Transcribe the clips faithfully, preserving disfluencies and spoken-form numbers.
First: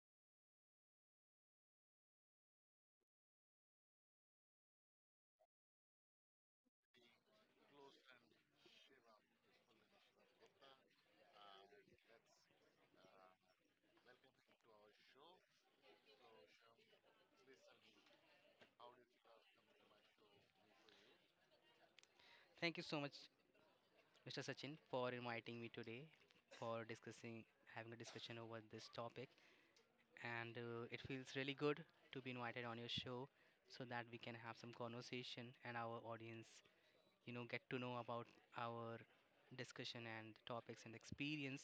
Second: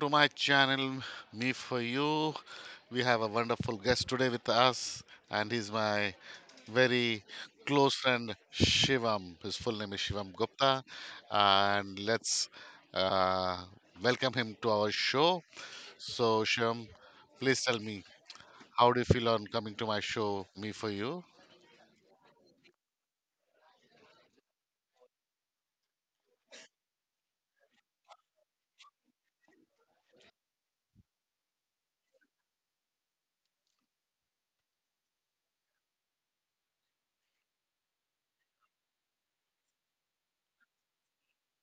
to my channel, Me For You. We have a wonderful guest today with us, and he's my very close friend, Shivam. His full name is Shivam Gupta. And let's uh, welcome him to our show. So, Shivam, please tell me, how do you feel on coming to my show, Me For You? Thank you so much, Mister Sachin, for inviting me today for discussing having a discussion over this topic. And uh, it feels really good to be invited on your show so that we can have some conversation and our audience, you know, get to know about our discussion and topics and experience.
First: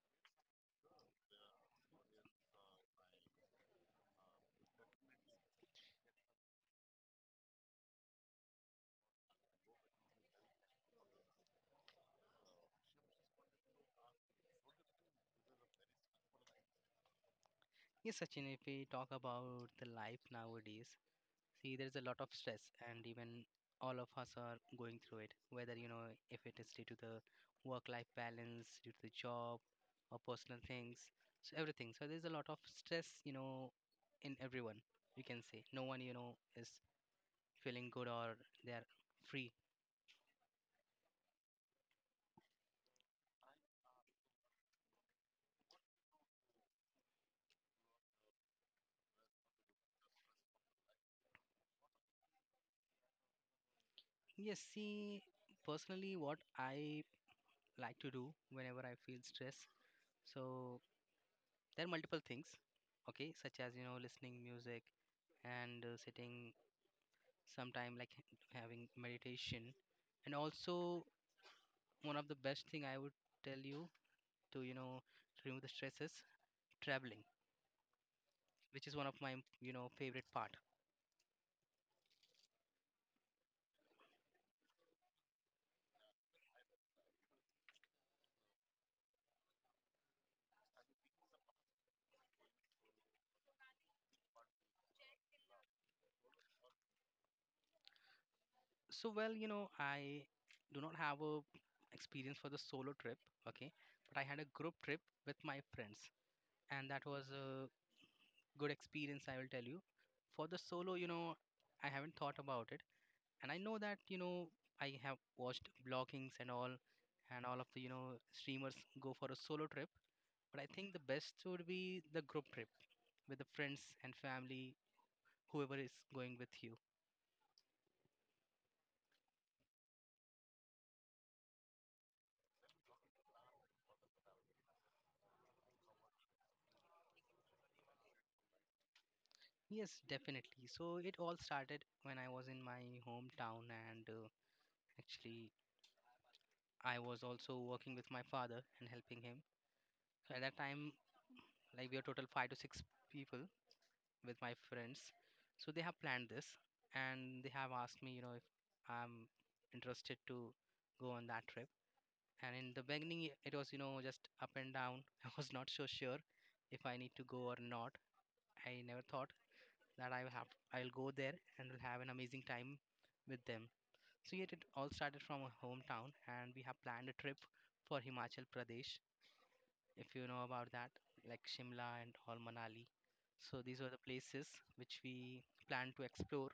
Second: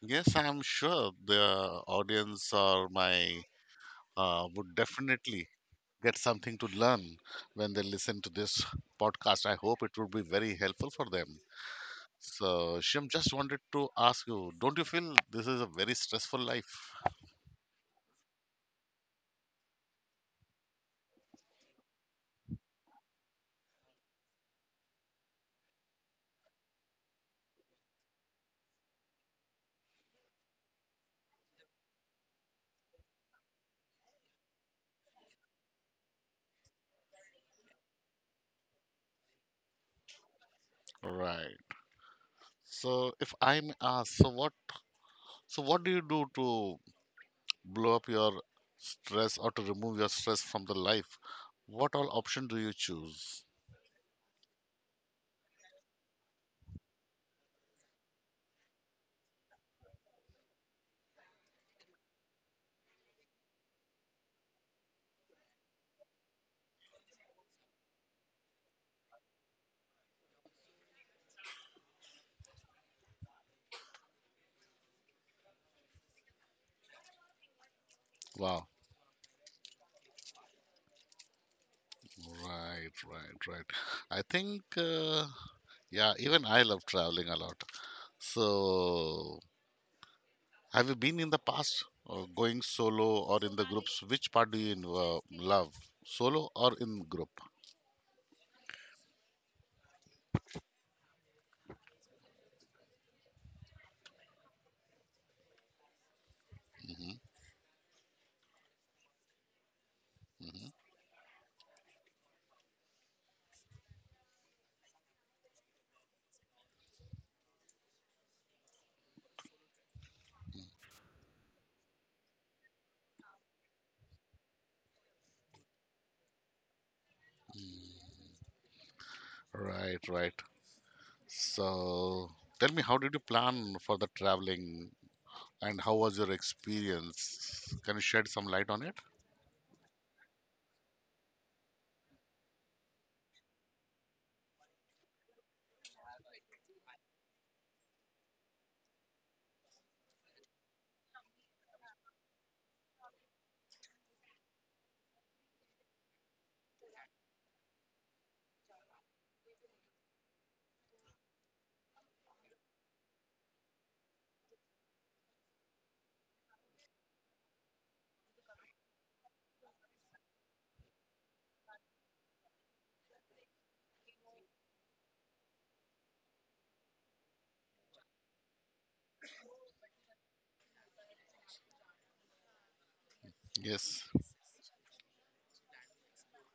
Yes, I'm sure the audience or my uh, would definitely get something to learn when they listen to this podcast. I hope it would be very helpful for them. So, Shyam, just wanted to ask you, don't you feel this is a very stressful life? Yes, Sachin, if we talk about the life nowadays, see, there's a lot of stress, and even all of us are going through it, whether you know if it is due to the work life balance, due to the job, or personal things, so everything. So, there's a lot of stress, you know, in everyone, you can say. No one, you know, is feeling good or they're free. Right. So, if I'm asked, so what, so what do you do to blow up your stress or to remove your stress from the life? What all option do you choose? Yes, see, personally, what I like to do whenever I feel stress, so there are multiple things, okay, such as you know, listening music and uh, sitting sometime like h- having meditation. And also, one of the best thing I would tell you to you know to remove the stress is traveling, Wow. which is one of my you know favorite part. Right, right, right. I think, uh, yeah, even I love traveling a lot. So, have you been in the past uh, going solo or in the groups? Which part do you uh, love, solo or in group? So, well, you know I do not have a experience for the solo trip, okay, but I had a group trip with my friends, and that was a good experience, I will tell you. For the solo, you know I haven't thought about it, and I know that you know I have watched bloggings and all, and all of the you know streamers go for a solo trip. But I think the best would be the group trip with the friends and family, whoever is going with you. Right, right. So, tell me, how did you plan for the traveling and how was your experience? Can you shed some light on it? Yes, definitely. So it all started when I was in my hometown, and uh, actually I was also working with my father and helping him. So at that time, like, we are total five to six people with my friends. So they have planned this, and they have asked me, you know, if I'm interested to go on that trip. And in the beginning, i- it was, you know, just up and down. I was not so sure if I need to go or not. I never thought that I will have, I'll go there and will have an amazing time with them. So yet it all started from a hometown, and we have planned a trip for Himachal Pradesh if you know about that, like Shimla and all Manali. So these were the Yes. places which we planned to explore,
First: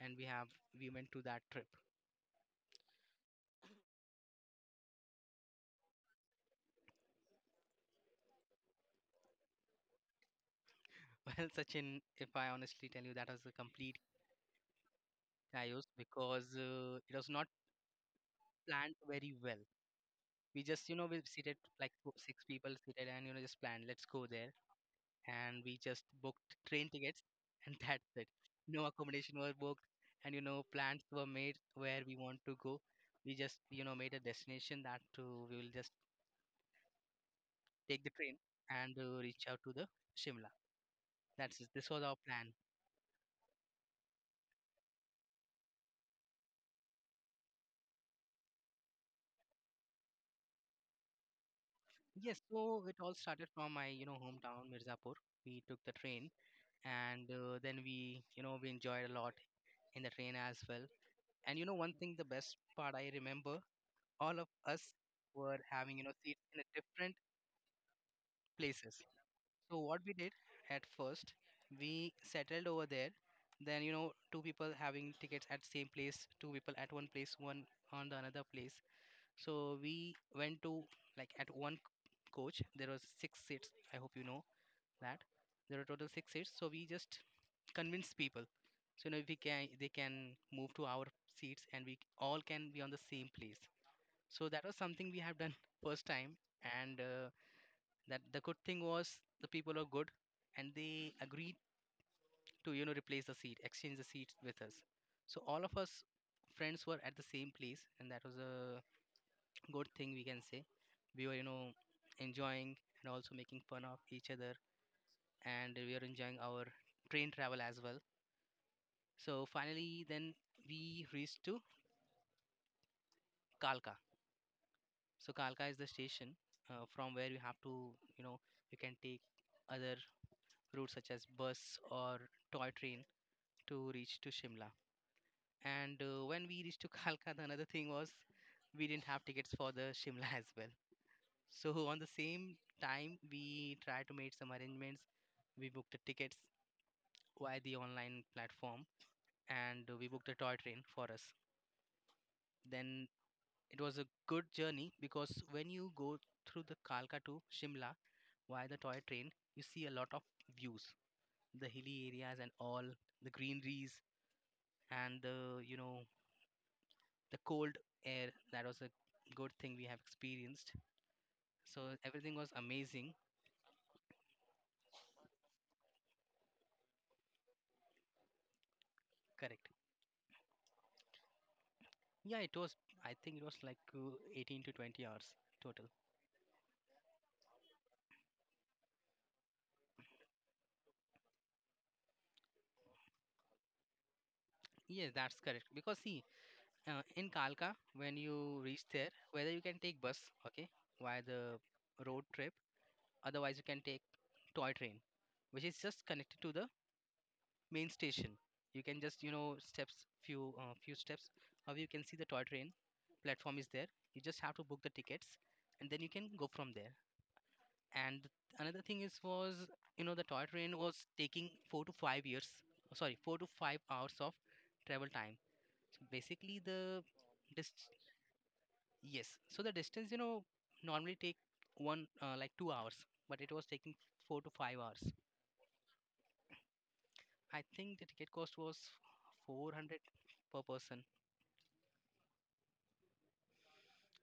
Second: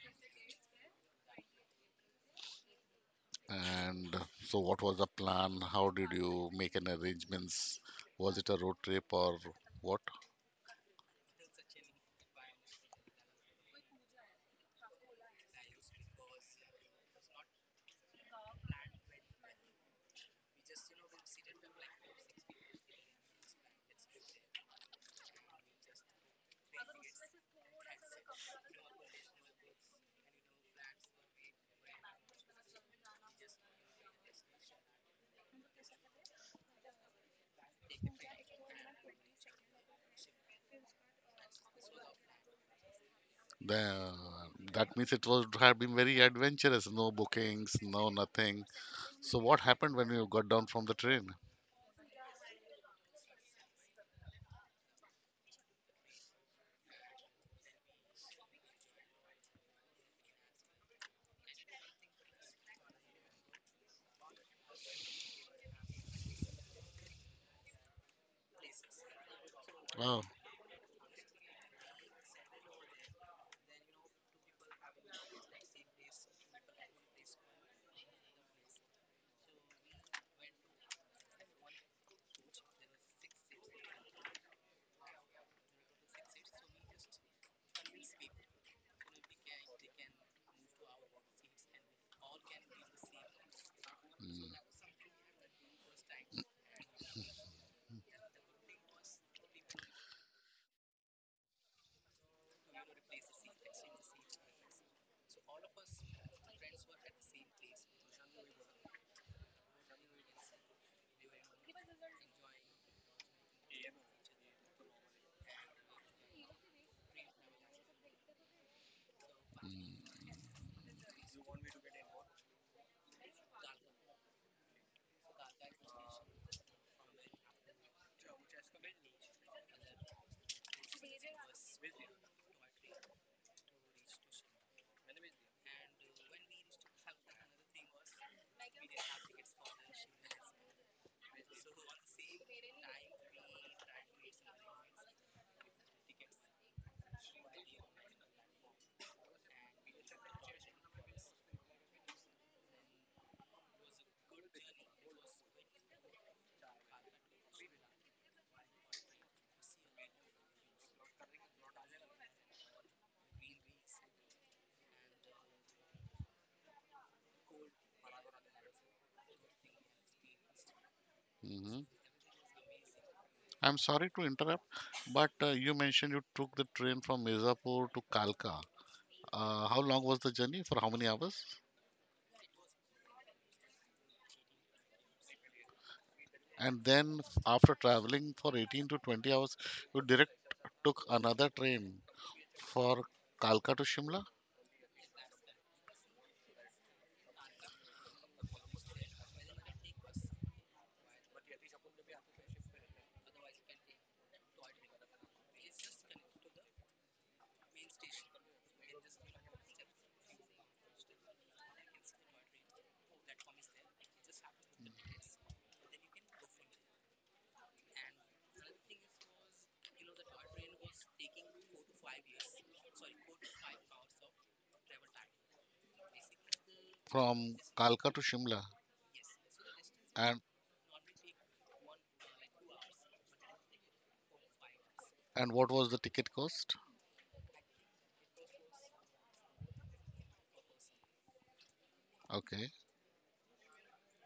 and we have we went to that trip. And so, what was the plan? How did you make an arrangements? Was it a road trip or what? Well, Sachin, if I honestly tell you, that was a complete chaos because uh, it was not planned very well. We just, you know, we seated like four- six people seated, and you know, just planned, let's go there, and we just booked train tickets and that's it. No accommodation was booked, and you know plans were made where we want to go. We just you know made a destination that uh, we will just take the train and uh, reach out to the Shimla. That's it. This was our plan. The, that means it was have been very adventurous. No bookings, no nothing. So what happened when you got down from the train? Yes, so it all started from my you know hometown Mirzapur. We took the train, and uh, then we you know we enjoyed a lot in the train as well. And you know one thing, the best part I remember, all of us were having you know seats in a different places. So what we Oh. did at first, we settled over there. Then, you know, two people having tickets at same place, two people at one place, one on the another place. So we went to like at one coach. There was six seats. I hope you know that there are total six seats. So we just convinced people. So, you know, we can they can move to our seats, and we all can be on the same place. So Mm. that was something we have done first time, and uh, that the good thing was the people are good, and they agreed to you know replace the seat exchange the seats with us. So all of us friends were at the same place, and that was a good thing, we can say. We were you know enjoying and also making fun of each other, and we were enjoying our train travel as well. So finally then we reached to Kalka. So Kalka is the station uh, from where you have to you know you can take other routes such as bus or toy train to reach to Shimla. And uh, when we reached to Kalka, the another thing was we didn't have tickets for the Shimla as well. So on the same time, we tried to make some arrangements. We booked the tickets via the online platform, and uh, we booked a toy train for us. Then it was a good journey because when you go through the Kalka to Shimla via the toy train, you see a lot of views, the hilly areas and all the greeneries, and the you know the cold air. That was a good thing we have experienced. So Hmm. everything was amazing. I'm sorry to interrupt, but uh, you mentioned you took the train from Mirzapur to Kalka. Correct. Uh, how long was the journey? For how many hours? Yeah, it was, I think it was like uh, eighteen to twenty hours total. And then after traveling for eighteen to twenty hours, you direct took another train for Kalka to Shimla? Yes, that's correct because see uh, in Kalka when you reach there, whether you can take bus, okay, via the road trip, otherwise you can take toy train, which is just connected to the main station. You can just you know steps, few uh, few steps. How you can see the toy train platform is there. You just have to book the tickets, and then you can go from there. And another thing is was you know the toy train was taking four to five years. Sorry, four to five hours of travel time. So basically the From dis- Kalka to Shimla. yes. So the distance, you And know normally take one uh, like two hours, but it was taking four to five hours. and what was the ticket cost? I think the ticket cost was four hundred per person. Okay.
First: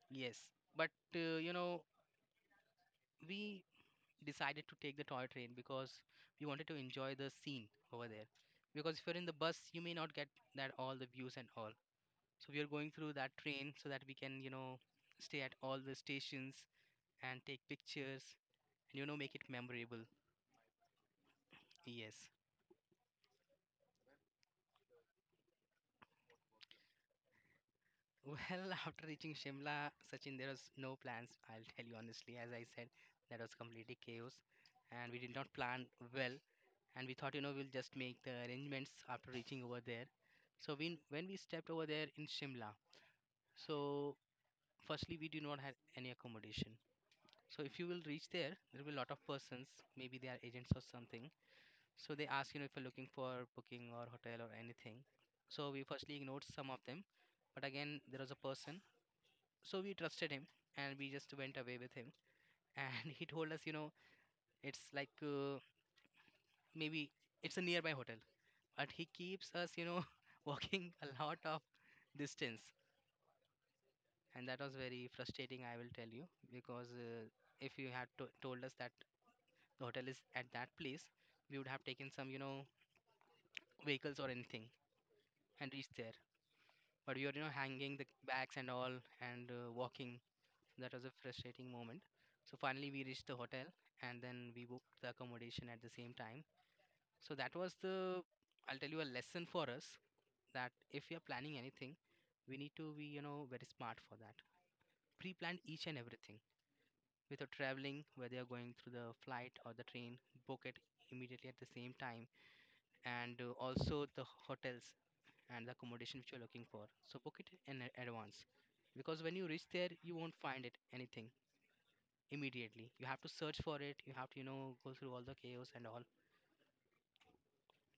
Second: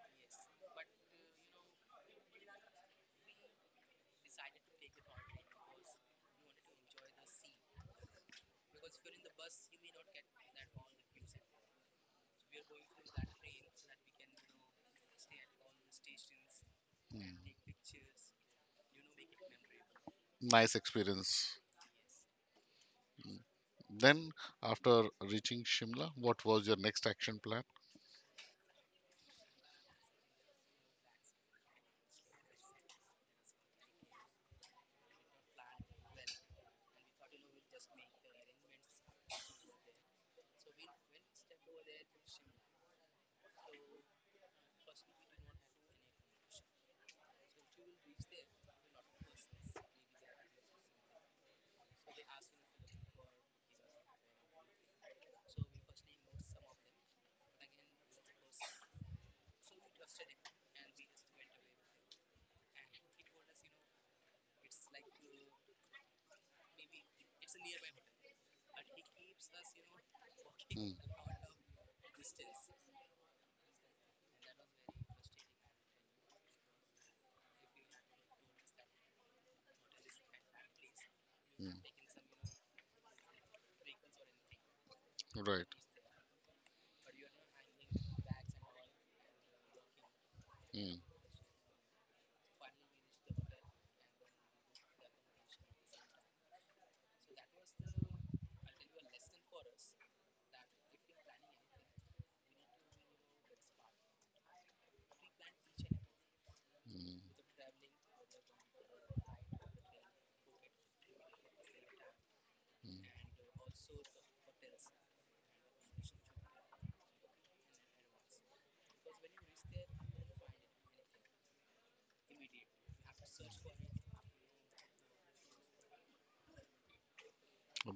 Yes, but uh, you know, we decided to take the toy train because we wanted to enjoy the scene over there. Because if you're in the bus, you may not get that all the views and all. So we are going through that train so that we can, you know, stay at all the stations and Hmm. take pictures and you know make it memorable. Nice experience. Yes. Then, after reaching Shimla, what was your next action plan? Well, after reaching Shimla, Sachin, there was no plans. I'll tell you honestly, as I said, that was completely chaos, and we did not plan well. And we thought, you know, we'll just make the arrangements after reaching over there. So we, when we stepped over there in Shimla, so firstly, we do not have any accommodation. So if you will reach there, there will be a lot of persons, maybe they are agents or something. So they ask, you know, if you're looking for booking or hotel or anything. So we firstly ignored some of them, but again, there was a person, so we trusted him, and we just went away with him, and he told us, you know it's like uh, maybe it's a nearby hotel, but he keeps us you know walking Mm, a lot of distance, and that was very frustrating, I will tell you, because uh, if you had to- told us that the hotel is at that place, we would have taken some you know vehicles or anything mm, right. and reached there, but we were you know hanging the bags and all, and uh, walking. That Mm, was a frustrating moment. So finally we reached the hotel, and then we booked the accommodation at the same time. So that was the I'll tell you, a lesson for us that if we are planning anything, we need to be, you know, very smart for that. Pre-plan each and everything. mm, With your traveling, whether you're going through the flight or the train, book it immediately at the same time, and uh, also the hotels and the accommodation which you're looking for. So book it in a- advance, because when you reach there you won't find it anything immediately. You have to search for it. You have to, you know, go through all the chaos and all.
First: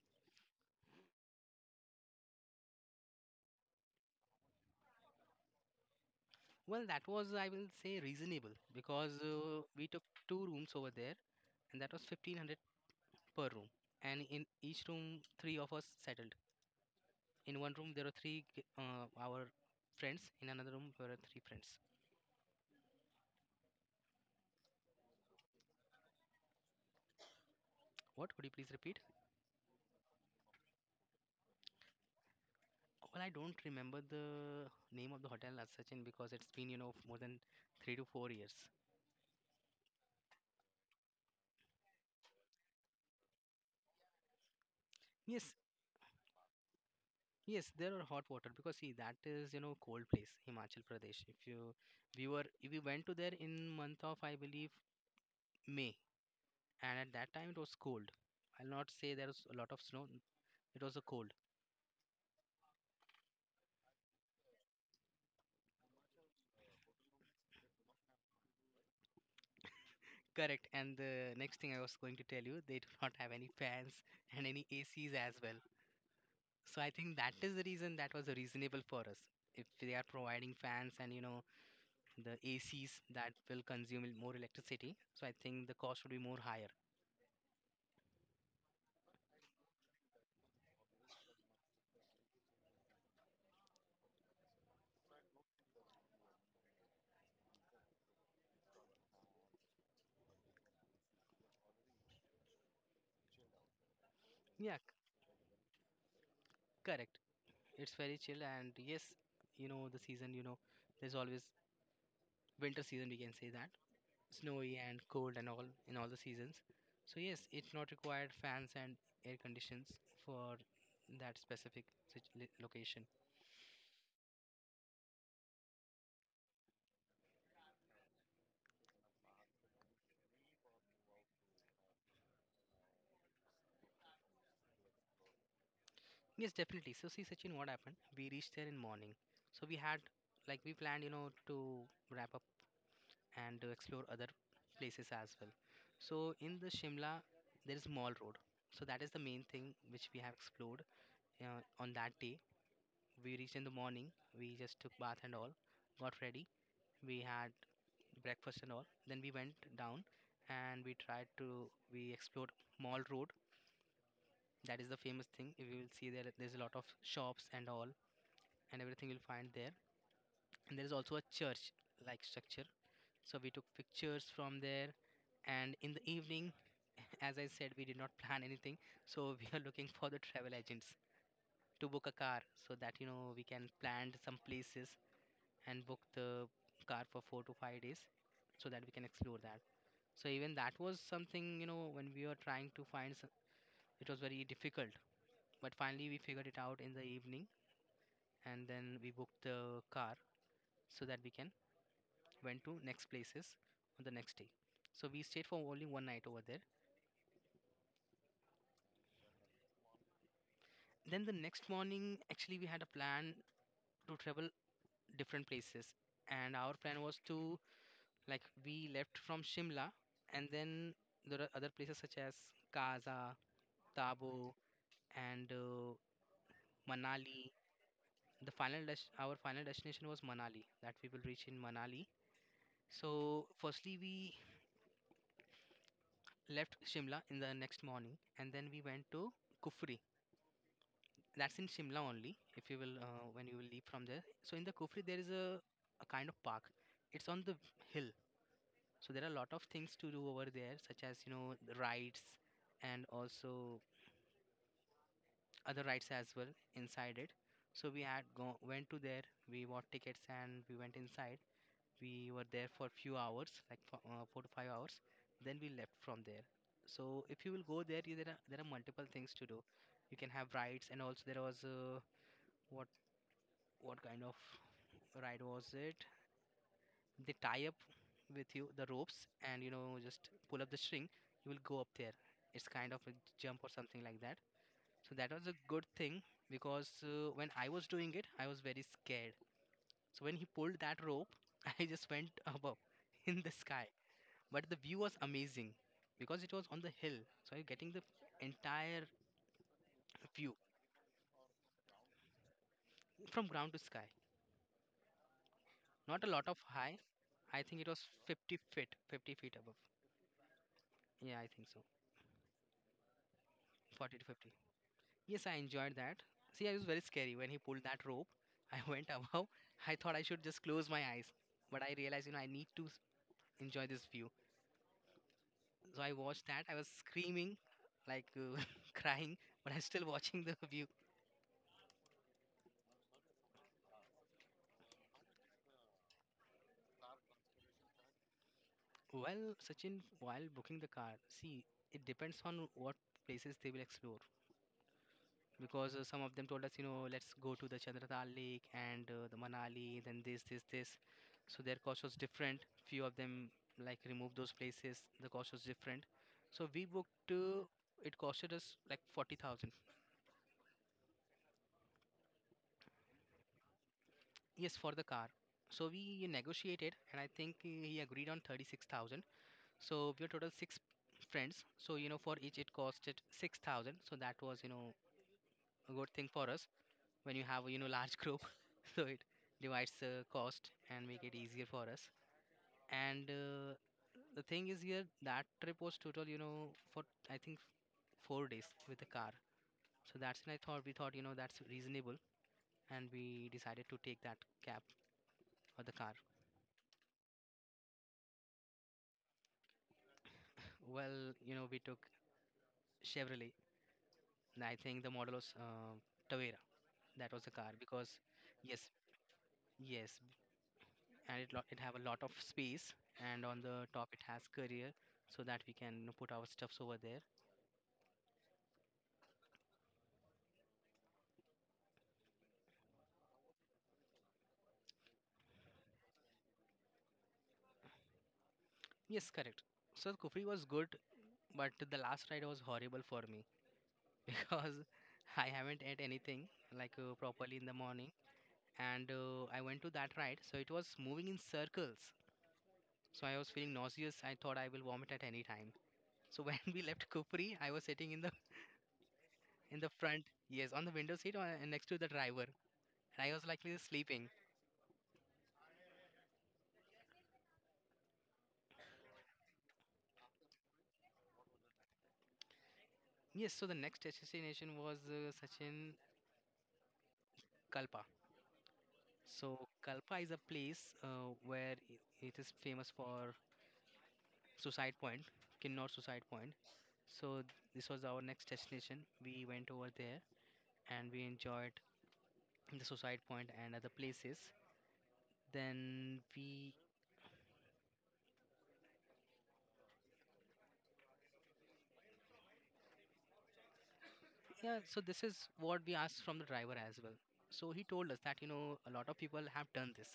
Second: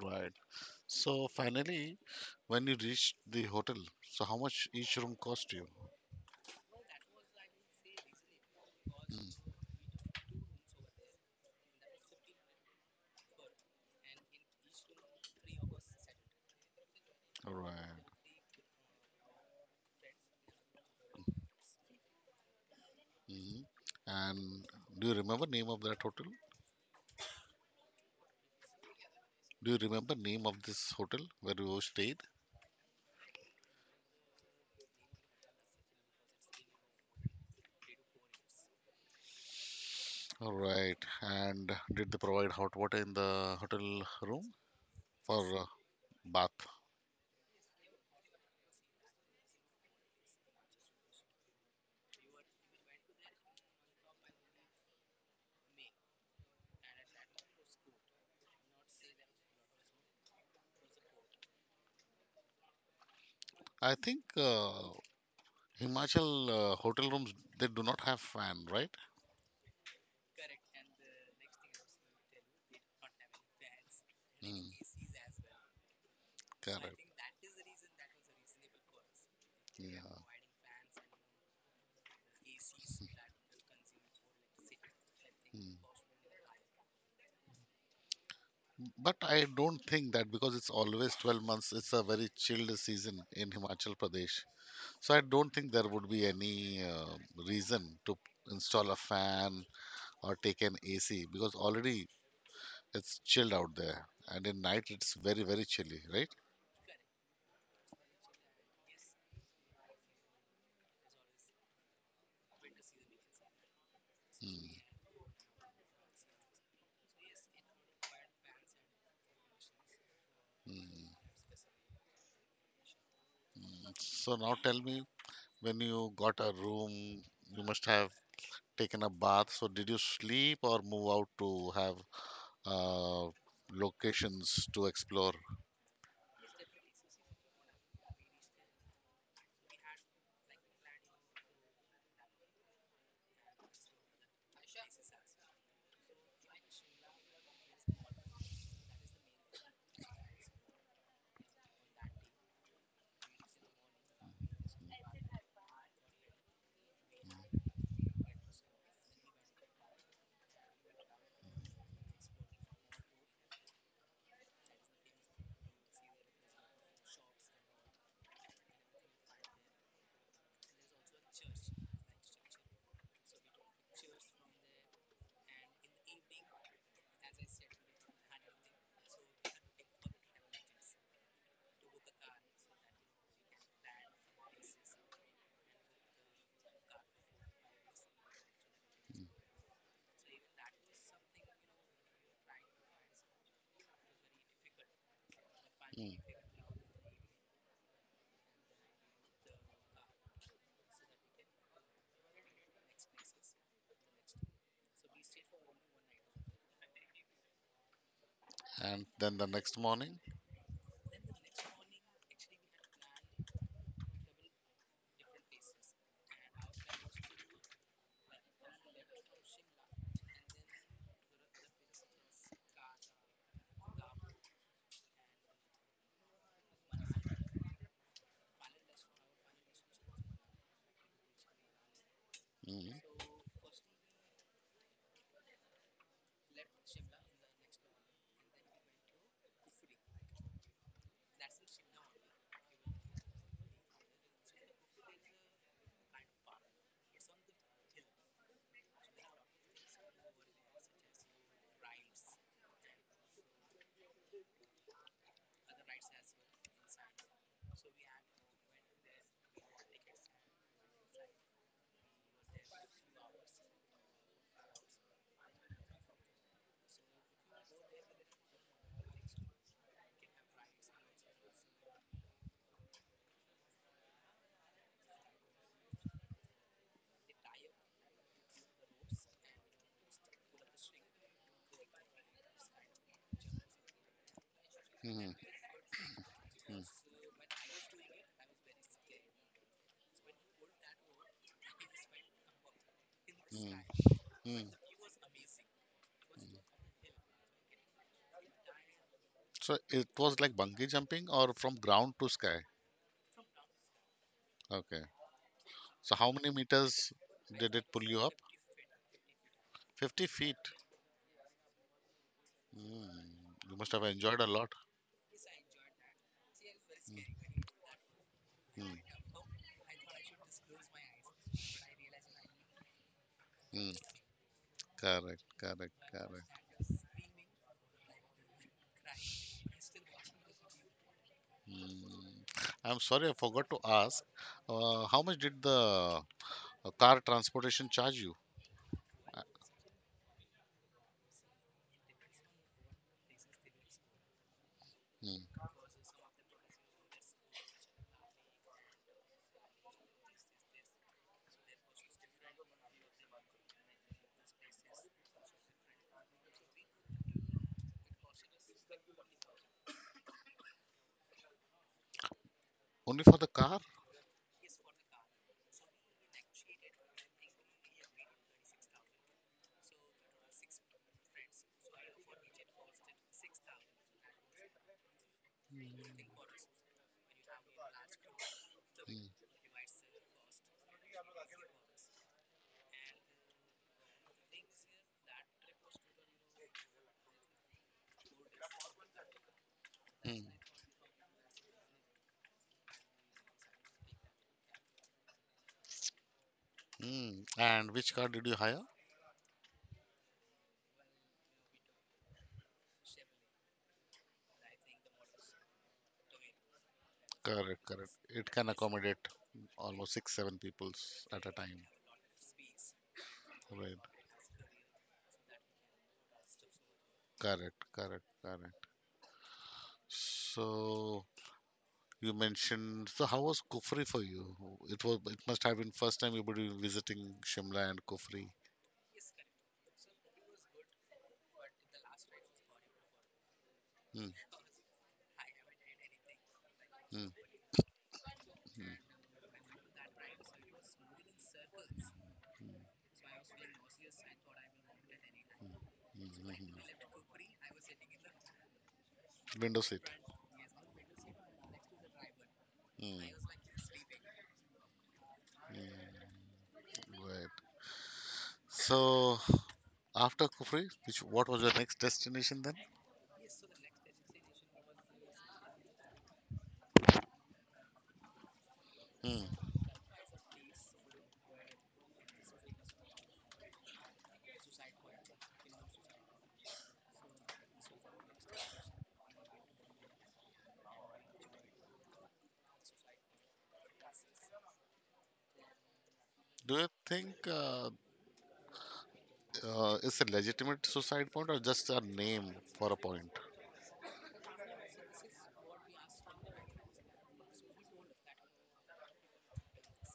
right. So finally, when you reached the hotel, so how much each room cost you? Well, that was, I will say, reasonable because uh, we took two rooms over there, and that was fifteen hundred per room. And in each room, three of us settled. In one room, Right. there were three g- uh, our friends. In another room, there were three friends. Hmm. And do you remember name of that hotel? What could you please repeat? Do you remember name of this hotel where you stayed? Well, I don't remember the name of the hotel as such, in because it's been, you know, more than three to four years. All right. And did they provide hot water in the hotel room Yes, for uh, bath? yes, there are hot water because see that is you know cold place Himachal Pradesh. If you we were if we went to there in month of, I believe, May, and at that time it was cold. I'll not say there was a lot of snow. It was a cold. I think uh, Himachal uh, hotel rooms they do not have fan, right? Correct. And the next thing I was going to tell you, they do not have any fans and any Mm, A Cs as well. So I correct. think that is the reason that was reasonable for us. If they Yeah. are providing fans and you know the A Cs that will consume more electricity, so I think the Mm. cost would be more higher. But I don't think that because it's always twelve months, it's a very chilled season in Himachal Pradesh. So I don't think there would be any uh, reason to install a fan or take an A C because already it's chilled out there. And in Yeah, night, c- it's very, very chilly, right? correct. It's very chill, and yes, you know the season. You know, there's always winter season. We can say that Mm, snowy and cold and all in all the seasons. So yes, it's not required fans and air conditions for mm. that specific sit- li- location. So now tell me, when you got a room, you must have taken a bath. So did you sleep or move out to have uh, locations to explore? Yes, definitely. So see, Sachin, what happened? We reached there in morning. So we had like we planned, you know, to wrap up and to explore other places as well. So in the Shimla, there is Mall Road. So that is the main thing which we have explored uh, on that day. We reached in the morning. We just took bath and all, got ready. We had breakfast and all. Then we went down and we tried to we explored Mall Road. That is the famous thing. If you will see there, there's a lot of shops and all, and everything you'll find there. And there is also a church-like structure. So we took pictures from there. And in the evening, as I said, we did not plan anything. So we are looking for the travel agents to book a car so that you know we can plan some places and book the car for four to five days so that we can explore that. So even that was something, you know, when we were trying to find, s- it was very difficult. But finally, we Mm. figured it out in the evening, and then we booked the car so that we can went to next places on the next day. So we stayed for only one night over there. And then the next morning? Then the next morning, actually, we had a plan to travel different places, and our plan was to like we left from Shimla, and then there are other places such as Gaza, Tabo, and uh, Manali. The final des- our final destination was Manali, that we will reach in Manali. Mm. So firstly we left Shimla in the next morning and then we went to Kufri. That's in Shimla only if you will uh, when you will leave from there. So in the Kufri there is a, a kind of park. It's on the hill. So there are a lot of things to do over there such as you know the rides and also other rides as well inside it. So we had go went to there. We bought tickets and we went inside. We were there for few hours, like for, uh, four to five hours. Then we left from there. So if you will go there, you- there are there are multiple things to do. You can have rides, and also there was uh, what what kind of ride was it? They tie up with you the ropes, and you know just pull up the string. You will go up there. It's kind of a jump or something like that. So that Mm. was a good thing because uh, when I was doing it, I was very scared. So when he pulled that rope, I just went above in the Mm. sky. But Mm. the view was amazing because it was on the hill. So you're getting the entire So it was view like bungee jumping or from ground to sky? from ground to sky. Okay. So Not a how lot many of high. meters I did think it it pull was you up? fifty feet, fifty feet above. fifty feet. Yeah, I think so. Mm. You must have forty to enjoyed a fifty. lot. Yes, I enjoyed that. See, I was very scary when he pulled that rope. I Mm. went above. I thought I should just close my eyes. But I realized, you know, I need to s- enjoy Mm. this view. Correct, correct, So I watched correct. that. I was screaming, like uh, crying, but I'm still watching the view. Mm. I'm sorry, I forgot to ask. Uh, how much did the uh, car transportation charge you? Well, Sachin, while booking the car, see, it depends on what places they will explore. Mm. Because uh, some of them told us, you know, let's go to the Chandratal Lake and uh, the Manali, then this, this, this. So their cost was different. Few of them like removed those places. The cost was different. So we booked. Uh, it costed us like forty thousand. Only for the car? Yes, for the car. So we negotiated, and I think uh, he agreed on thirty six thousand. So we were total six friends. So you know, for each it costed six thousand. So that was you know a good thing for us when you have a, you know large group. So it Mm. divides the cost and make it easier for us. And uh, the thing is here that trip was total you know for I think four days with the car. So that's Mm. when I thought we thought you know that's reasonable, and we decided to take that cab or the car. Mm. And which car did you hire? Well, you know we took Chevrolet, and I think the model was uh, Tavera. That was the car Correct, because correct. It can yes. accommodate Yes, almost six, seven b- peoples and at it a lo- it time. have a lot of space, and on the Right. top it has career, so that we can, you know, put our stuffs over there. Correct, correct, correct. So you mentioned. So how was Kufri for you? It was. It must have been first time you were visiting Shimla and Kufri. Yes, correct. So Kufri was good, but the last ride was horrible for me Mm. because I haven't ate anything like uh, Mm, properly in the morning, mm, and uh, I went to that ride, so it was moving in circles. So I was feeling nauseous. I thought I will vomit at any time. So mm, when mm, we left Kufri, I mm. was sitting in the in Window the seat. front, yes, on the window seat, uh, next to the driver, and Mm, I was likely sleeping. right. So after Kufri, which what was your next destination then? Yes, so the next destination was uh, Sachin, Kalpa. Hmm. So Kalpa is a place uh, where i- it is famous for Suicide Point, Kinnor Suicide Point. So th- this was our next destination. We went over there and we enjoyed the Suicide Point and other places. Then we, Do you think uh, uh, it's a legitimate suicide point or just a name for a point? yeah, so this is what we asked from the driver as well. So he told us that, you know, a lot of people have done this.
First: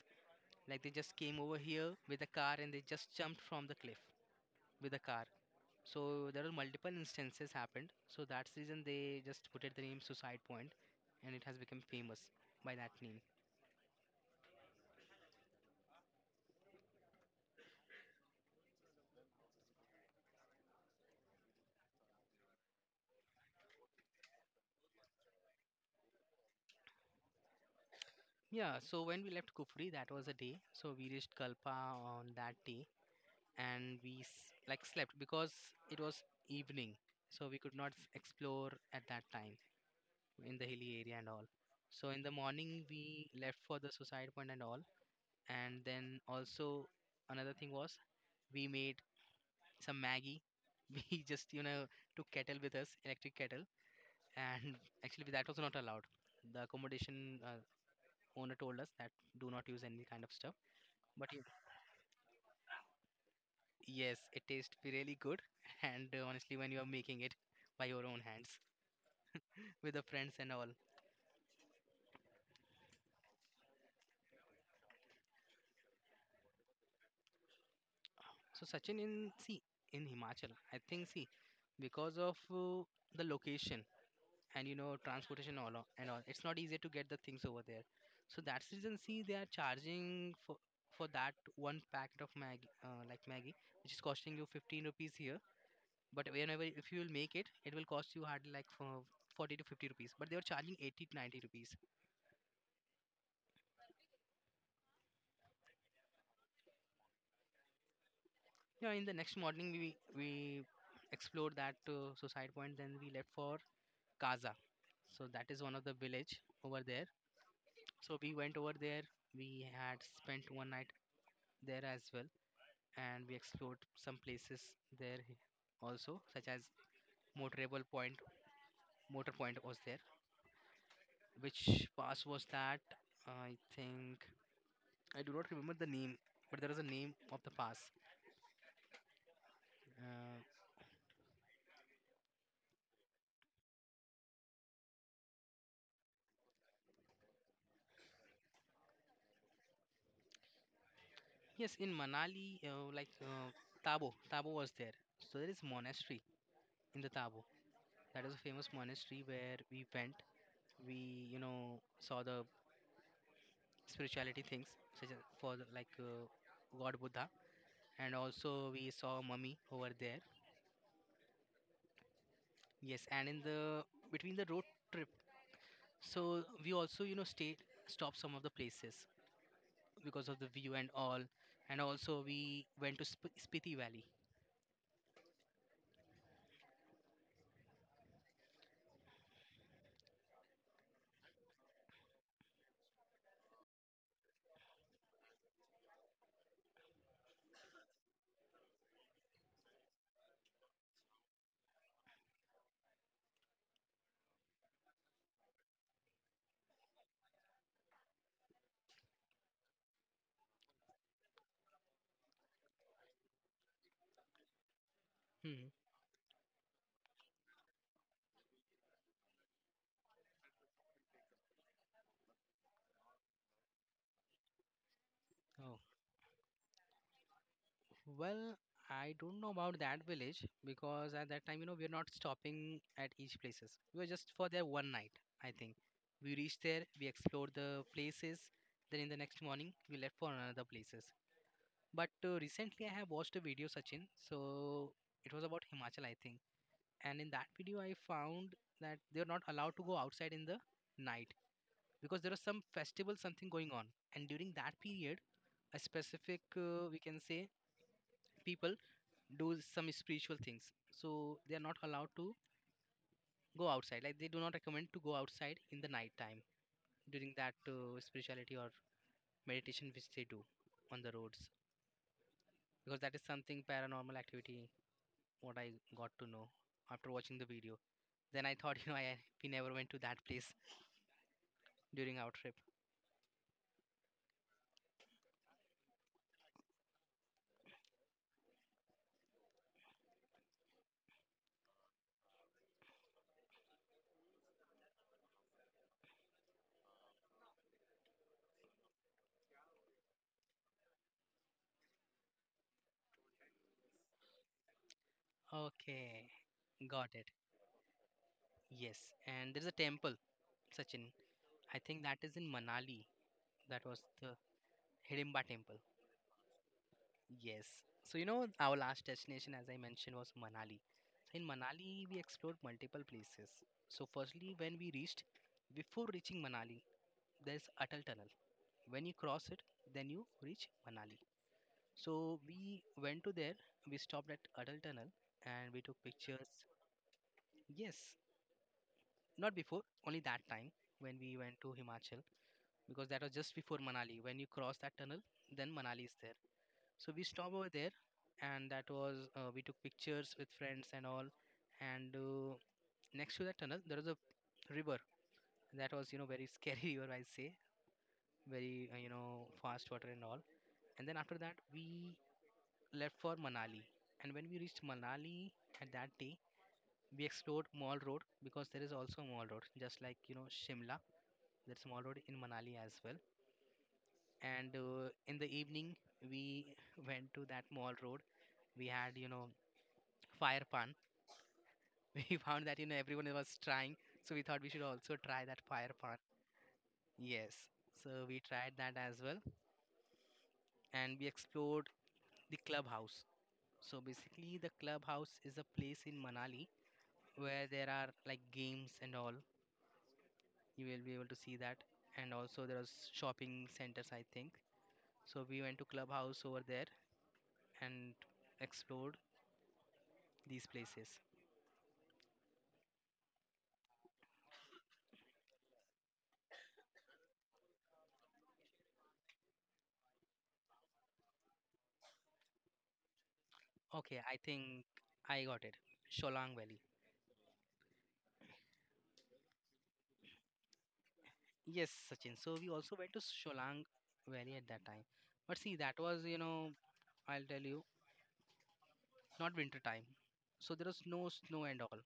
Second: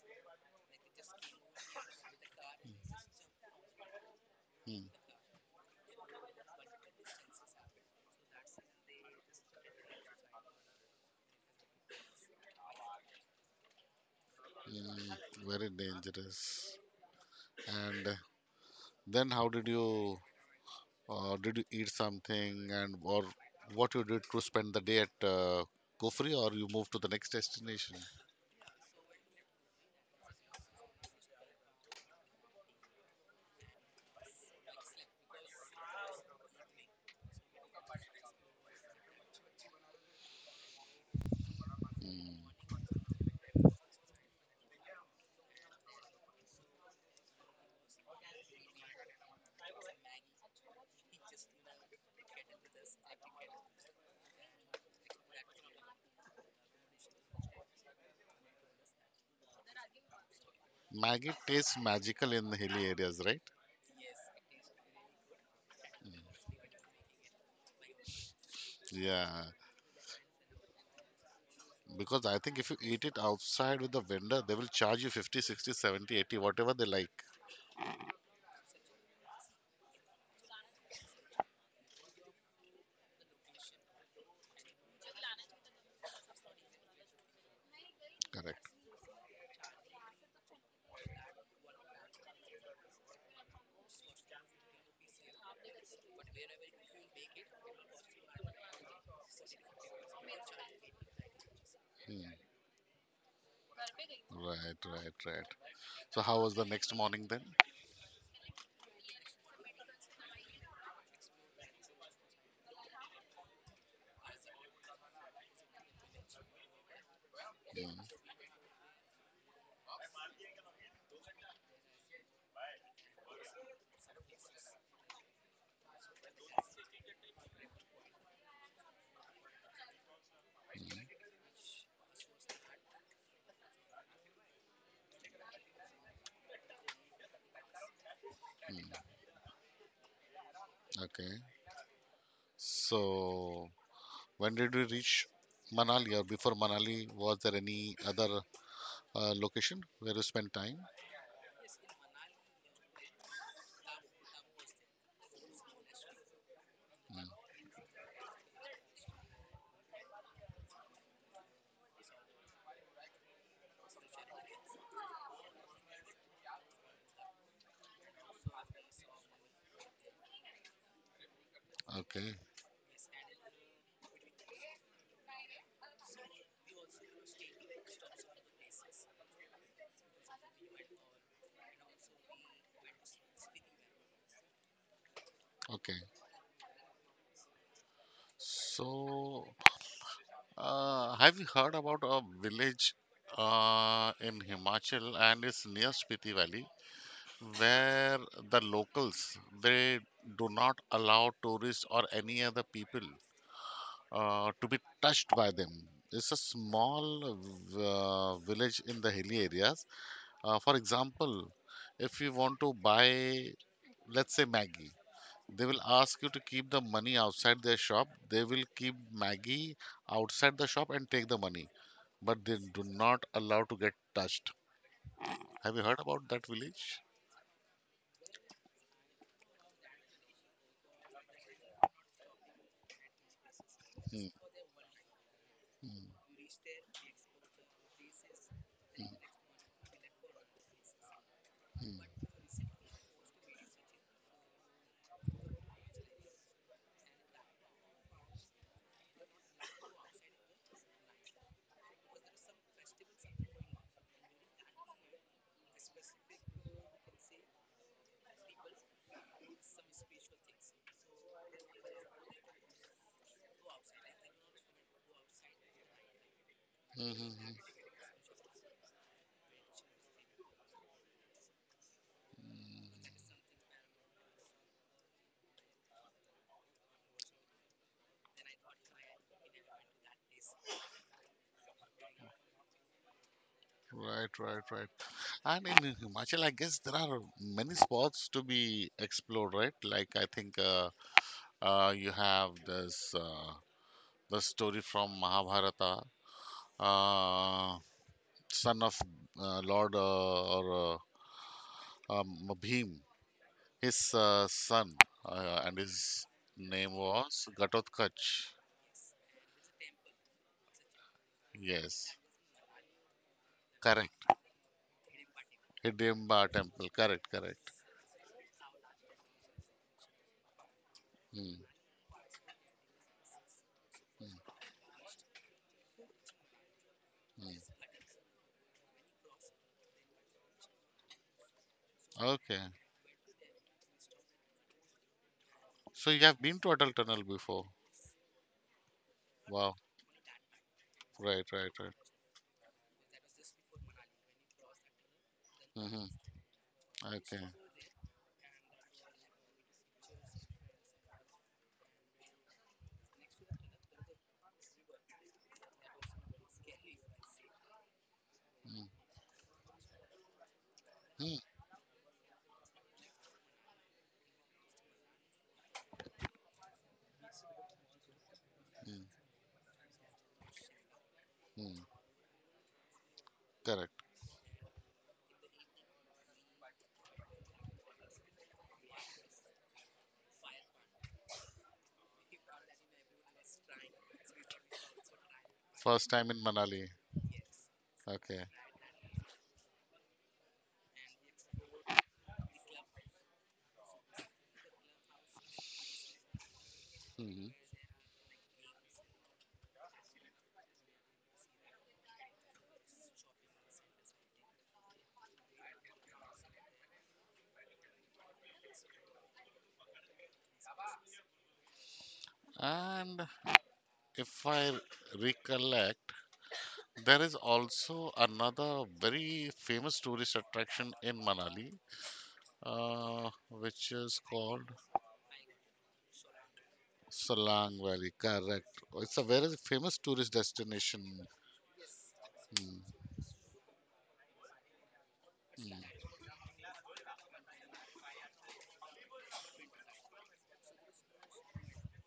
Like they just came over here with a car and they just jumped from the cliff Hmm. with a car. So there were multiple instances happened. So that's the reason they just put it the name Suicide Point, and it has become famous by that name. Hmm. Very dangerous. And then how did you Or did you eat something and or what you did to spend the day at uh, Kufri or you moved to the next destination? Yeah. So when we left Kufri, that was a day. So we reached Kalpa on that day, and we s- like slept because it was evening, so we could not s- explore at that time in the hilly area and all. So in the morning we left for the Suicide Point and all, and then also another thing was we made some Maggie. We just, you know, took kettle with us, electric kettle, and actually that was not allowed. The accommodation uh, owner told us that do not use any kind of stuff. But Maggi y- tastes magical in the hilly areas, right? yes, it tastes really good, and uh, honestly, when you are making it by your own hands Yeah, with the friends and all. because I think if you eat it outside with the vendor, they will charge you fifty, sixty, seventy, eighty, whatever they like. So Sachin, in see in Himachal, I think see because of uh, the location and you know transportation all o- and all, it's not easy to get the things over there, so Correct. that's the reason see they are charging for for that one packet of maggie uh, like maggie which is costing you fifteen rupees here, but whenever if you will make it, it will cost you hardly like for forty to fifty rupees, but they were charging eighty to ninety rupees. Hmm. Right, right, right. So how was the next morning then? Yeah, in the next morning we we explored that uh, suicide point, then we left for Kaza. So that is one of the village over there, Hmm, so we went over there, we had spent one night there as well, and we explored some places there, h- also, such as Motorable Point. Motor Point was there. hmm. Which pass was that? I think I do not remember the name, but there was a name of the pass. Uh, Okay. So when did we reach Manali or before Manali, was there any other uh, location where you spent time? yes, in Manali, uh, like uh, Tabo, Tabo was there. So there is monastery in the Mm, Tabo. That is a famous monastery where we went. We, you know, saw the spirituality things, such as for the, like uh, God Buddha, and also we saw mummy over there. okay, Yes, and in the between the road trip, so we also you know stay stop some of the places because of the view and all, and also we went to Sp- Spiti Valley. okay. So, uh, have you heard about a village uh, in Himachal and it's near Spiti Valley where the locals they do not allow tourists or any other people uh, to be touched by them. It's a small uh, village in the hilly areas. Uh, for example, if you want to buy, let's say, Maggie, they Hmm. will ask you to keep the money outside their shop. They will keep Maggie outside the shop and take the money, but they do not allow to get touched. Have Oh you heard about that village? well, I don't know about that village because at that time you know we're not stopping at each places. We were Hmm, just for there one night, I think. hmm, We reached there, we explored the places. Then in the next morning, we left for another places. hmm, But uh, recently, I have watched a video, Sachin. So it was about Himachal, I think, and in that video I found that they're not allowed to go outside in the night because there was some festival something going on, and during that period a specific, uh, we can say, people do some spiritual things, so they are not allowed to go outside. Like, they do not recommend to go outside in the night time hmm, hmm, during hmm. that uh, spirituality or meditation which they do on the roads, because that is something paranormal activity, what I got to know after watching the video. Then I thought you know I we never went to that place during our trip. Right, right, right. And in Himachal, I guess there are many spots to be explored, right? Like, I think uh, uh, you have this uh, the story from Mahabharata, uh, son of uh, Lord uh, or uh, um, Bhim, his uh, son, uh, and his Okay, name got it. was Ghatotkacha. Yes, and there's a temple, Sachin. I think Yes, that is in Manali. That was correct. the Hidimba temple. Hidimba Temple, correct, Yes. correct. So, you know, our last destination, as I mentioned, was Manali. So, in Hmm, Manali, we explored multiple places. So, firstly, when we reached, before reaching Manali, there's hmm. Atal Tunnel. When you cross it, then you reach Manali. So, Okay, we went to there, we stopped at Atal Tunnel, and we took so you have pictures. been to Atal Tunnel before. Yes. Not Wow, before, only that time when we right, went to right, right. Himachal, because that was just before Manali. When you cross that tunnel, then Manali Hmm. is there. So we Okay, stopped over there, and that was, uh, we took pictures with friends and all. And uh, next to that tunnel, there was a river that was, you know, very scary river, I say, very, uh, mm. you know, fast water and all. And then after Hmm. that, we left for Manali. And when we reached Manali at that day, we explored Mall Road, because there is Hmm. also a Mall Road, just like, you know, Shimla. That Hmm. small road in Manali as well. Correct. And uh, in the evening, we went to that mall road. We had, you know, fire pan. We found that, you know, everyone was trying. So we thought we should also try that fire First pan. time in Manali. Yes. So we Okay. tried that as well. And we explored the clubhouse. So basically, the clubhouse is a place in Manali Hmm. where there are like games and all. You will be able to see that. And also, there are shopping centers, I think. So we went to clubhouse over there and explored these places. And if I recollect, there is also another very famous tourist attraction in Manali, uh, which Okay, is I called think I got it. Sholang Valley. Salang Valley. Correct. It's a very famous tourist destination. Yes, Sachin. So we Mm, also went to Sholang Valley at that time. But see, that mm, was, you know, I'll tell you, not winter time. So there was no snow and all.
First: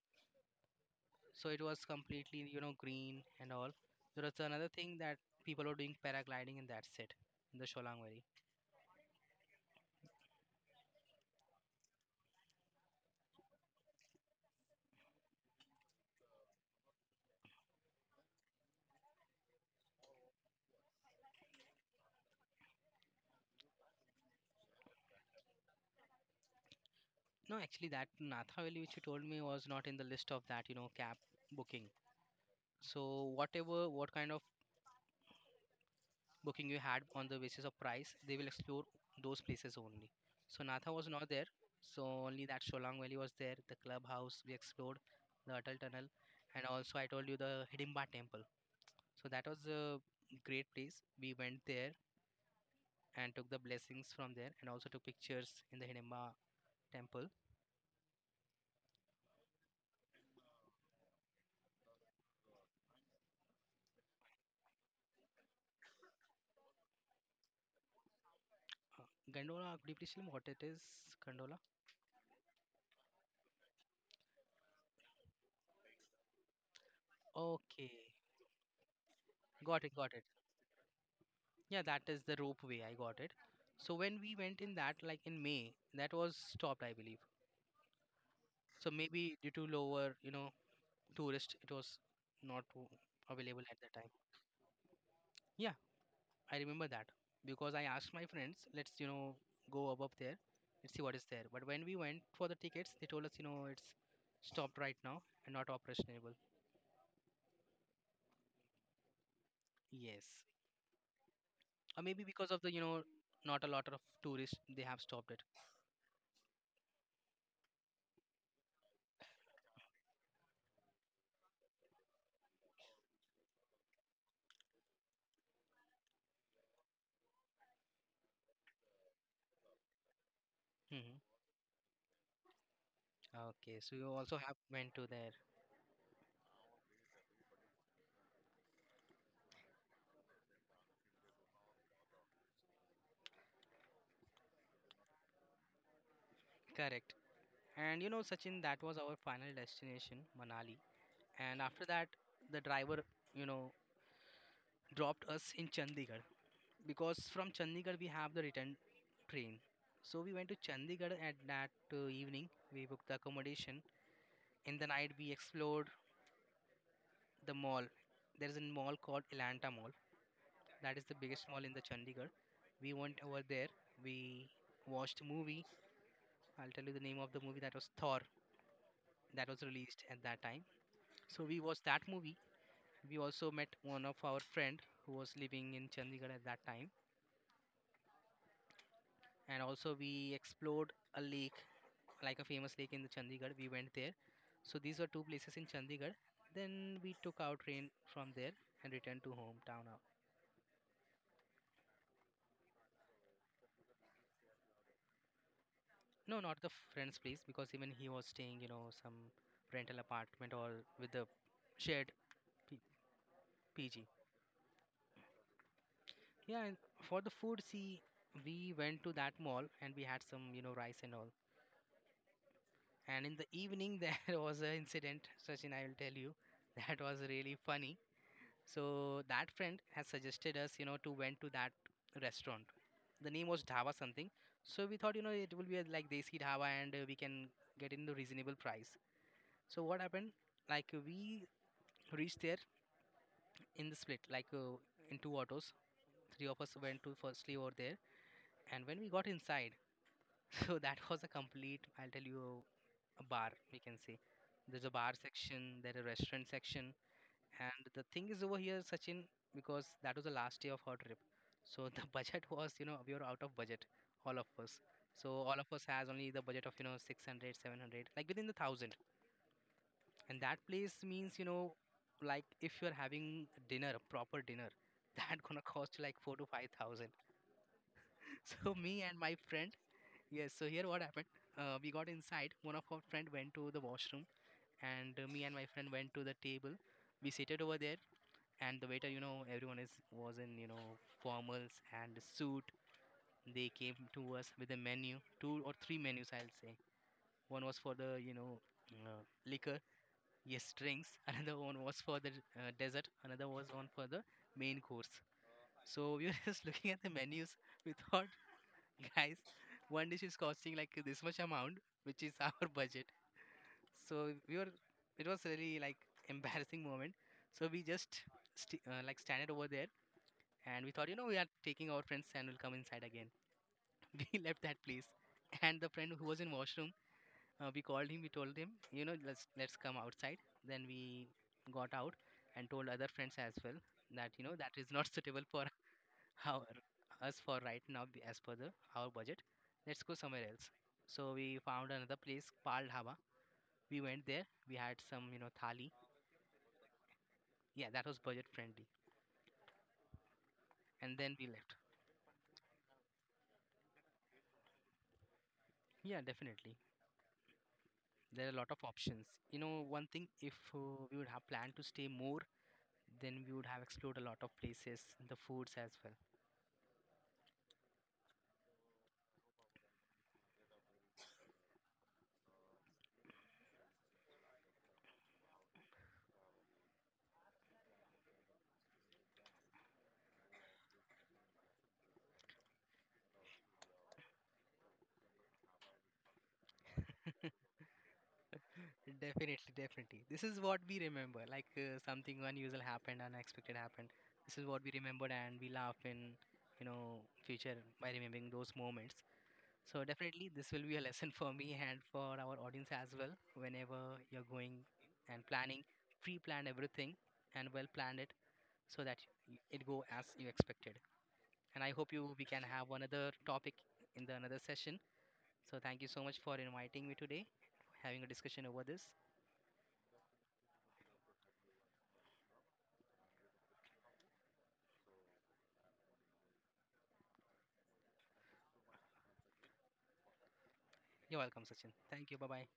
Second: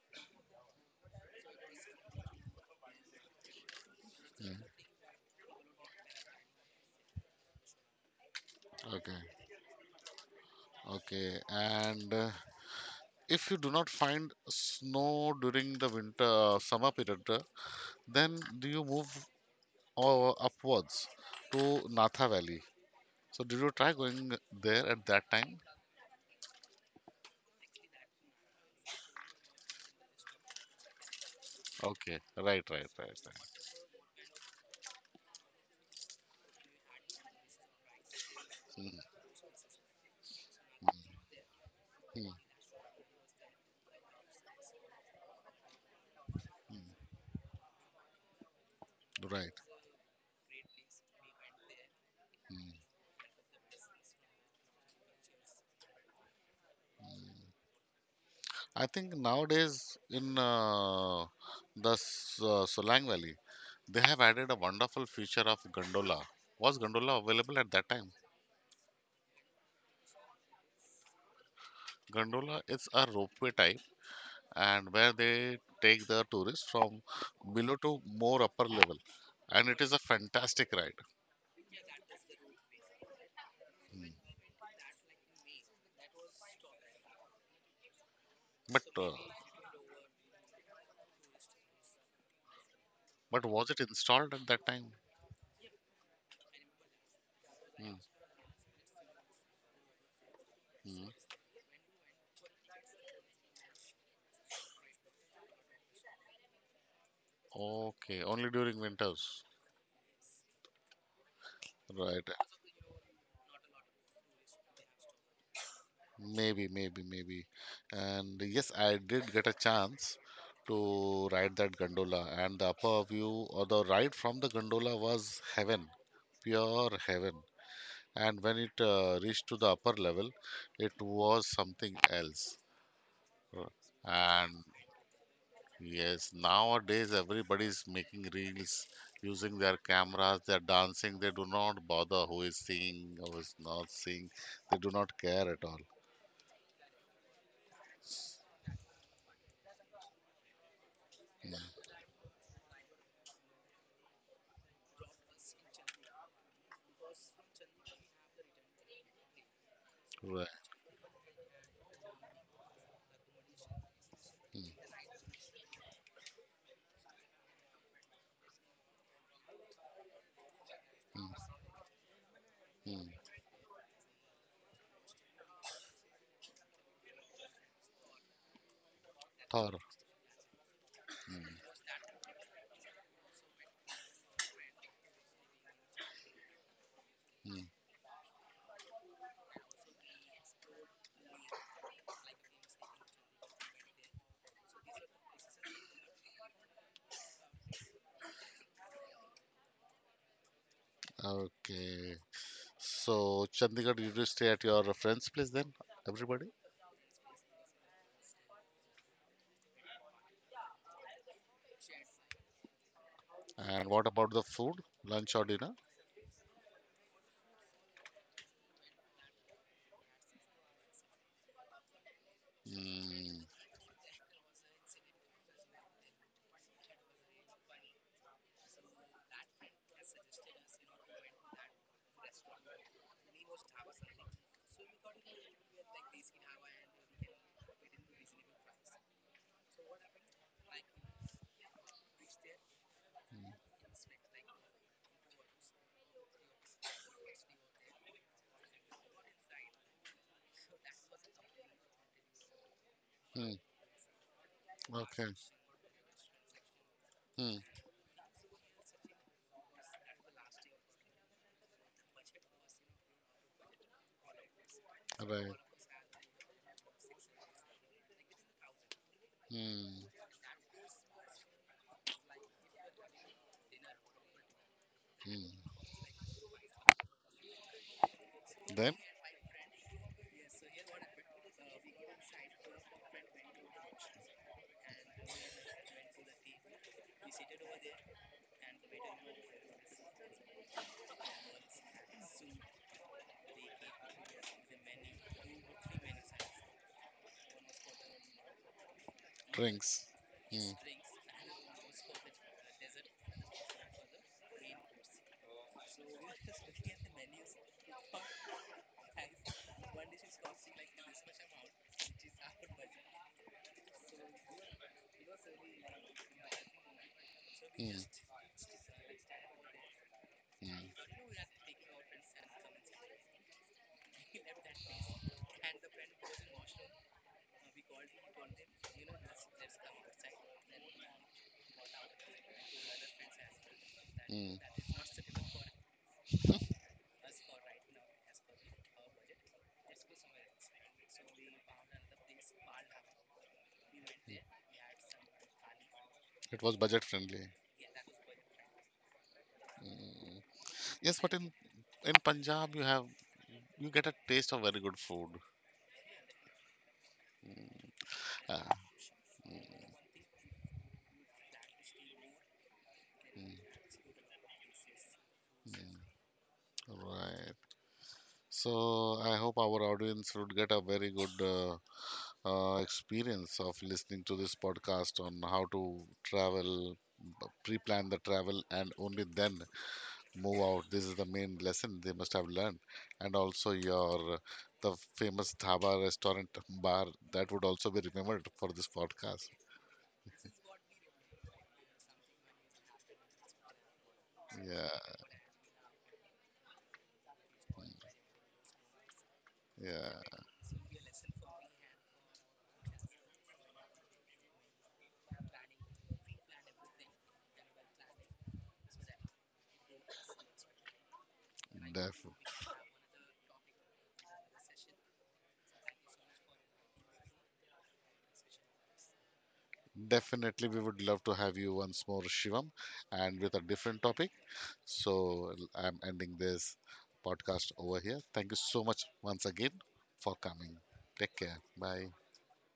So it was completely, you know, green and all. There was another thing that people were doing paragliding, and that's it in the Sholang Valley. mm. Okay, okay. And uh, if you do not find snow during the winter uh, summer period, uh, then do you move uh, upwards to Natha Valley? So did you try going there at that time? No, actually that Natha Valley which you told me was not in the list of that, you know, cab booking. Okay, right, right, right, So right. whatever, what kind of booking you had on the basis of price, they will explore Mm, those places only. So Natha was not there. So mm, only that Sholang Valley was there, the clubhouse we explored, the Atal Tunnel, and also I told you the Hidimba Temple. So that right. was a great place. We went there Hmm. and took the blessings from there, and also took pictures in the Hidimba Temple. I think nowadays in uh, the S- uh, Solang Valley, they have added a wonderful feature of gondola. Was gondola available at that time? Uh, Gondola, could you please tell me what it is? Gondola. Gondola is a ropeway type, and where they take the tourists from below to Okay, more upper level, and it got is it, a got it. fantastic ride. Yeah, that is the rope way. I got it. So when Mm. we went in that, like in May, that was stopped, I believe. But So uh, maybe due to lower, you know, tourist, it was not w- but available was at it that time. installed at that time? Yeah, I remember that because I Mm. asked my friends, let's, you know, go above there, let's see Mm. what is there. But when we went for the tickets, they told us, you know, it's stopped right now and not operationable. Okay, only during winters, Yes. Or maybe right? because of the, you know, not a lot of tourists, they have stopped it. Maybe, maybe, maybe. And yes, I did get a chance to ride that gondola, and the upper view or the ride from the gondola was heaven, pure heaven. And when it uh, reached to the upper level, it Hmm. was something else. Uh, Okay, so you also have And went to there. yes, nowadays everybody is making reels using their cameras, they're dancing, they do not bother who is seeing, who is not seeing, they do not care at all. Correct. And you know, Sachin, that was our final destination, Manali. And after Mm. that, the driver, you know, dropped us in Chandigarh because from Chandigarh we have the return train. So we went Right. to Chandigarh at that uh, evening. We booked the accommodation. Mm, In the night we explored the mall. There is a mall called Elanta Mall. That is the biggest mall in the Chandigarh. We mm, mm. went over there. We watched a movie. I'll tell you the name of the movie, that was Thor. That was Thor. released at that time. So we watched that movie. We also met one of our friend who was living in Chandigarh at that time. Hmm. And also we explored a lake, like a famous lake in the Chandigarh. We went there. So these were two places in Chandigarh. Then we took our train from there and returned to hometown now. Okay. So, Chandigarh, you do stay at your friend's place then, No, everybody? not the friend's place, because even he was staying, you know, some rental apartment or with the shared P- And PG. what about the food? Lunch or dinner? Yeah, and for the food, see, we went to that mall and we had some, you know, rice and all. And in Hmm. the evening, there was an incident, Sachin, I will tell you, that was really funny. So that friend has suggested us, you know, to went to that restaurant. The name was dhaba something, so we thought, you know, it will be a, like, desi dhaba, and uh, we can get in the reasonable price. So what happened, like, uh, we reached there in the split, like, uh, in two autos. Three of us went to firstly over there, and when we got inside, so that was a complete, I'll tell you, a bar, Hmm. we can say. There's a bar Okay. section, there's a restaurant section. Hmm. And the thing is over here, Sachin, because that was the last day of her trip. So the budget was, you know, we were out of budget, all of us. So Right. all of us has only the budget of, you know, six hundred, seven hundred, like within the thousand. Hmm. And that place means, you know, like if you're having dinner, proper dinner, that Hmm. gonna cost like four to five thousand. So Then, me and my friend, yes. So here what happened? Uh, we got inside. One of our friend went to the washroom, and uh, me and my friend went to the table. We seated over there, and the waiter, you know, everyone is was in, you know, formals and suit. They came to us with a menu, two or three menus I'll say. One was for the, you know, uh, liquor, drinks. yes, Hmm. drinks. Another one was for the uh, dessert, another was one for the main course. So we were just looking at the menus. We thought, guys, one dish is costing like this much amount, which is our budget. So we were, it was really like embarrassing moment. So we Hmm. just st- uh, like standing over there, and Hmm. we thought, you know, we are taking our friends and will come inside again. We left that place, and the friend who was in washroom, uh, we called him. We told him, you know, let's let's come outside. Then we got out and told other friends as well that, you know, Hmm. that is not suitable for our us for right now, be- as per the our budget. Let's go somewhere else. So we found another place, Pal Dhaba. We went there. We had some, you know, thali. It was budget friendly. Yeah, that was budget friendly. And Yes, but then we in left. in Punjab you have you get a taste of very good food. Yeah, definitely. There are a lot Ah, of options. You know, one thing, if uh, we would have planned to stay more, then we would have explored a lot of places, the foods as well. right. So I hope our audience would get a very good uh, uh, experience of listening to this podcast on how to travel, b- pre-plan the travel, and only then move out. This is the main lesson they must have learned, and also your the famous dhaba restaurant bar that would also be remembered for this podcast. Definitely, definitely. This is what we remember. Like, uh, something unusual happened, unexpected happened. This is what we Yeah, remembered, and we laugh in, you know, future by remembering those moments. So yeah, definitely, this will be a lesson for me and for our audience as well. Whenever you're going and planning, pre-plan everything and well plan it, so that it go as you expected. And I hope you def- we can have another topic in the another session. So thank you so much for inviting me today, having a discussion over this. definitely. We would love to have you once more, Shivam, and with a different topic. So I'm ending this podcast over here. Thank you so much once again for coming. Take You're care. welcome, Sachin. Bye. Thank you. Bye bye.